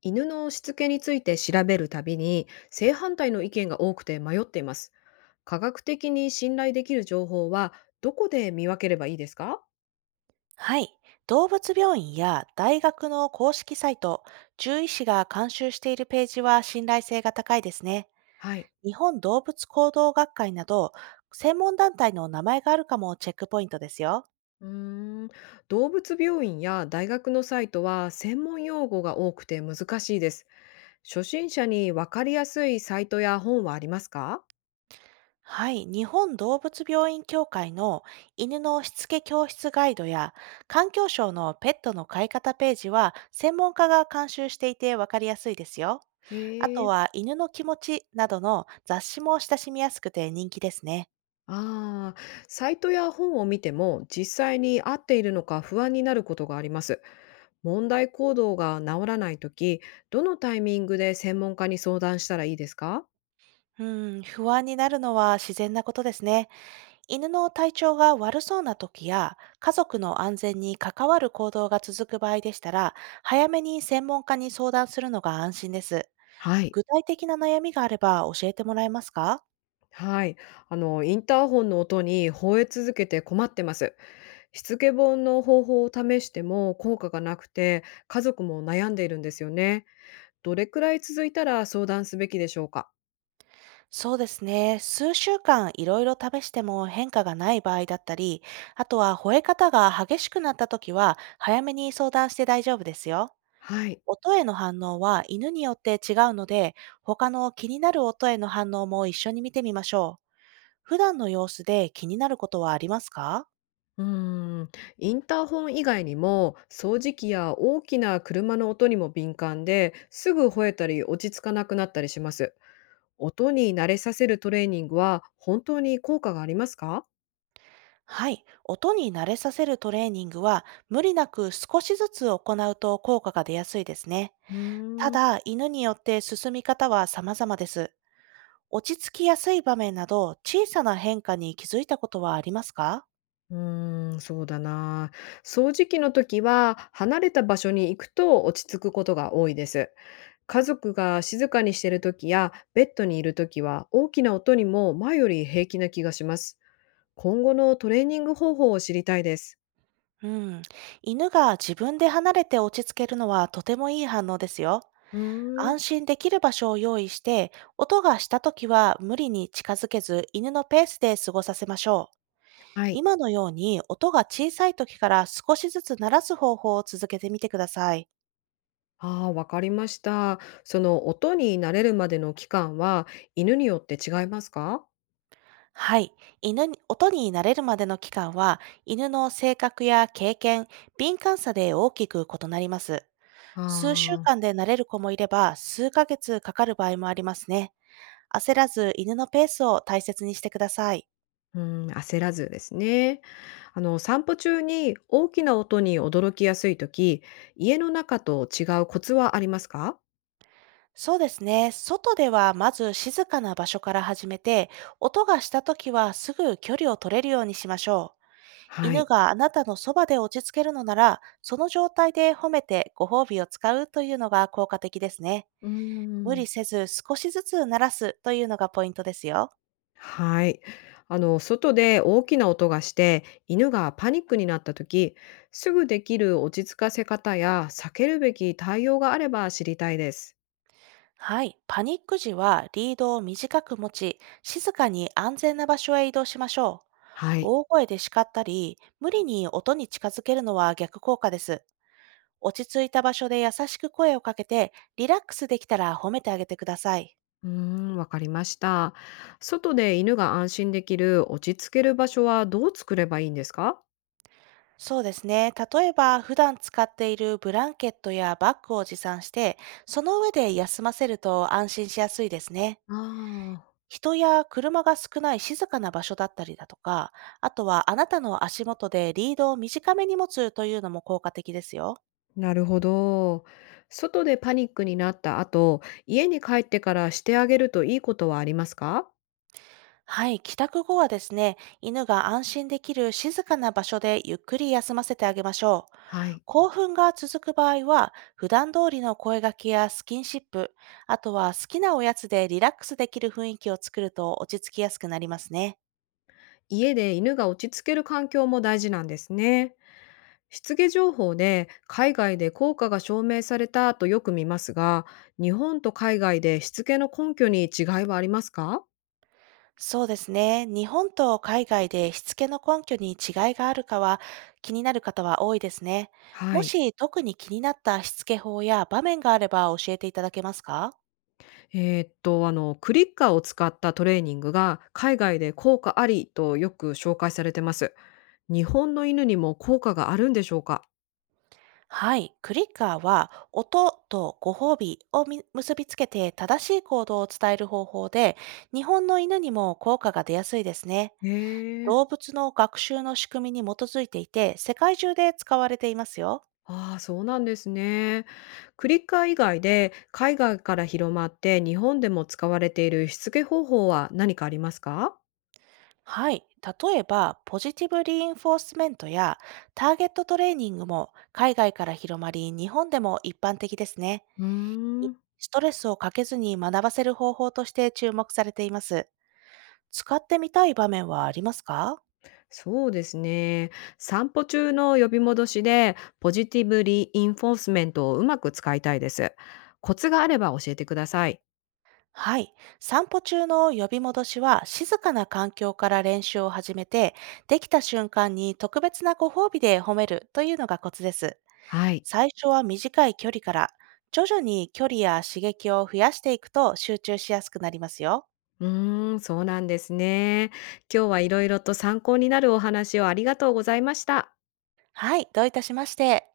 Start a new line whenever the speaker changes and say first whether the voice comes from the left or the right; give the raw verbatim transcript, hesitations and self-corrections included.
left: 犬のしつけについて調べるたびに正反対の意見が多くて迷っています。科学的に信頼できる情報はどこで見分ければいいですか？
right: はい。動物病院や大学の公式サイト、獣医師が監修しているページは信頼性が高いですね。
left: はい。
right: 日本動物行動学会など、専門団体の名前があるかもチェックポイントですよ。
left: うーん。動物病院や大学のサイトは専門用語が多くて難しいです。初心者に分かりやすいサイトや本はありますか？
right: はい。日本動物病院協会の犬のしつけ教室ガイドや、環境省のペットの飼い方ページは、専門家が監修していてわかりやすいですよ。あ
left: へ
right: と
left: え。
right: は、犬の気持ちなどの雑誌も親しみやすくて人気ですね。
left: ああ、サイトや本を見ても実際に合っているのか不安になることがあります。問題行動が治らないとき、どのタイミングで専門家に相談したらいいですか？
right: うん、不安になるのは自然なことですね。犬の体調が悪そうな時や、家族の安全に関わる行動が続く場合でしたら、早めに専門家に相談するのが安心です。
left: はい。
right: 具体的な悩みがあれば教えてもらえますか？
left: はい。あの、インターホンの音に吠え続けて困ってます。しつけ本の方法を試しても効果がなくて、家族も悩んでいるんですよね。どれくらい続いたら相談すべきでしょうか？
right: そうですね。数週間いろいろ試しても変化がない場合だったり、あとは吠え方が激しくなった時は、早めに相談して大丈夫ですよ。
left: はい。
right: 音への反応は犬によって違うので、他の気になる音への反応も一緒に見てみましょう。普段の様子で気になることはありますか？
left: うーん、インターホン以外にも掃除機や大きな車の音にも敏感ですぐ吠えたり落ち着かなくなったりします。音に慣れさせるトレーニングは本当に効果がありますか？
right: はい。音に慣れさせるトレーニングは、無理なく少しずつ行うと効果が出やすいですね。
left: う
right: た
left: ーん。
right: だ、犬によって進み方は様々です。落ち着きやすい場面など、小さな変化に気づいたことはありますか？
left: うーん、そうだな。掃除機の時は離れた場所に行くと落ち着くことが多いです。家族が静かにしている時やベッドにいる時は大きな音にも前より平気な気がします。今後のトレーニング方法を知りたいです。
right: うん。犬が自分で離れて落ち着けるのはとてもいい反応ですよ。
left: うーん。
right: 安心できる場所を用意して、音がしたときは無理に近づけず犬のペースで過ごさせましょう。
left: はい。
right: 今のように音が小さい時から少しずつ鳴らす方法を続けてみてください。
left: ああ、わかりました。その音に慣れるまでの期間は犬によって違いますか？
right: はい。犬に、音に慣れるまでの期間は、犬の性格や経験、敏感さで大きく異なります。
left: あ
right: 数週
left: あー。
right: 間で慣れる子もいれば、数ヶ月かかる場合もありますね。焦らず犬のペースを大切にしてください。
left: うん、焦らずですね。あの、散歩中に大きな音に驚きやすいとき、家の中と違うコツはありますか？
right: そうですね。外ではまず静かな場所から始めて、音がしたときはすぐ距離を取れるようにしましょう。
left: は
right: 犬
left: い。
right: があなたのそばで落ち着けるのなら、その状態で褒めてご褒美を使うというのが効果的ですね。
left: うー
right: 無
left: ん。
right: 理せず少しずつ鳴らすというのがポイントですよ。
left: はい。あの、外で大きな音がして、犬がパニックになったとき、すぐできる落ち着かせ方や避けるべき対応があれば知りたいです。
right: はい。パニック時はリードを短く持ち、静かに安全な場所へ移動しましょう。
left: はい。
right: 大声で叱ったり、無理に音に近づけるのは逆効果です。落ち着いた場所で優しく声をかけて、リラックスできたら褒めてあげてください。
left: うーん、わかりました。外で犬が安心できる落ち着ける場所はどう作ればいいんですか？
right: そうですね。例えば、普段使っているブランケットやバッグを持参して、その上で休ませると安心しやすいですね。
left: ああ。
right: 人や車が少ない静かな場所だったりだとか、あとはあなたの足元でリードを短めに持つというのも効果的ですよ。
left: なるほど。外でパニックになった後、家に帰ってからしてあげるといいことはありますか？
right: はい、帰宅後はですね、犬が安心できる静かな場所でゆっくり休ませてあげましょう。
left: はい。
right: 興奮が続く場合は、普段通りの声掛けやスキンシップ、あとは好きなおやつでリラックスできる雰囲気を作ると落ち着きやすくなりますね。
left: 家で犬が落ち着ける環境も大事なんですね。失下情報で海外で効果が証明されたとよく見ますが、日本と海外でしつけの根拠に違いはありますか？
right: そうですね。日本と海外でしつけの根拠に違いがあるかは気になる方は多いですね。
left: は
right: も
left: い。
right: し特に気になったしつけ法や場面があれば教えていただけますか？
left: えーっと、あの、クリッカーを使ったトレーニングが海外で効果ありとよく紹介されてます。日本の犬にも効果があるんでしょうか？
right: はい。クリッカーは、音とご褒美をみ結びつけて正しい行動を伝える方法で、日本の犬にも効果が出やすいですね。
left: へ
right: 動
left: え。
right: 物の学習の仕組みに基づいていて、世界中で使われていますよ。
left: ああ、そうなんですね。クリッカー以外で海外から広まって日本でも使われているしつけ方法は何かありますか？
right: はい。例えば、ポジティブリインフォースメントやターゲットトレーニングも海外から広まり、日本でも一般的ですね。
left: うーん。
right: ストレスをかけずに学ばせる方法として注目されています。使ってみたい場面はありますか？
left: そうですね。散歩中の呼び戻しでポジティブリインフォースメントをうまく使いたいです。コツがあれば教えてください。
right: はい。散歩中の呼び戻しは静かな環境から練習を始めて、できた瞬間に特別なご褒美で褒めるというのがコツです。
left: はい。
right: 最初は短い距離から、徐々に距離や刺激を増やしていくと集中しやすくなりますよ。
left: うーん、そうなんですね。今日はいろいろと参考になるお話をありがとうございました。
right: はい。どういたしまして。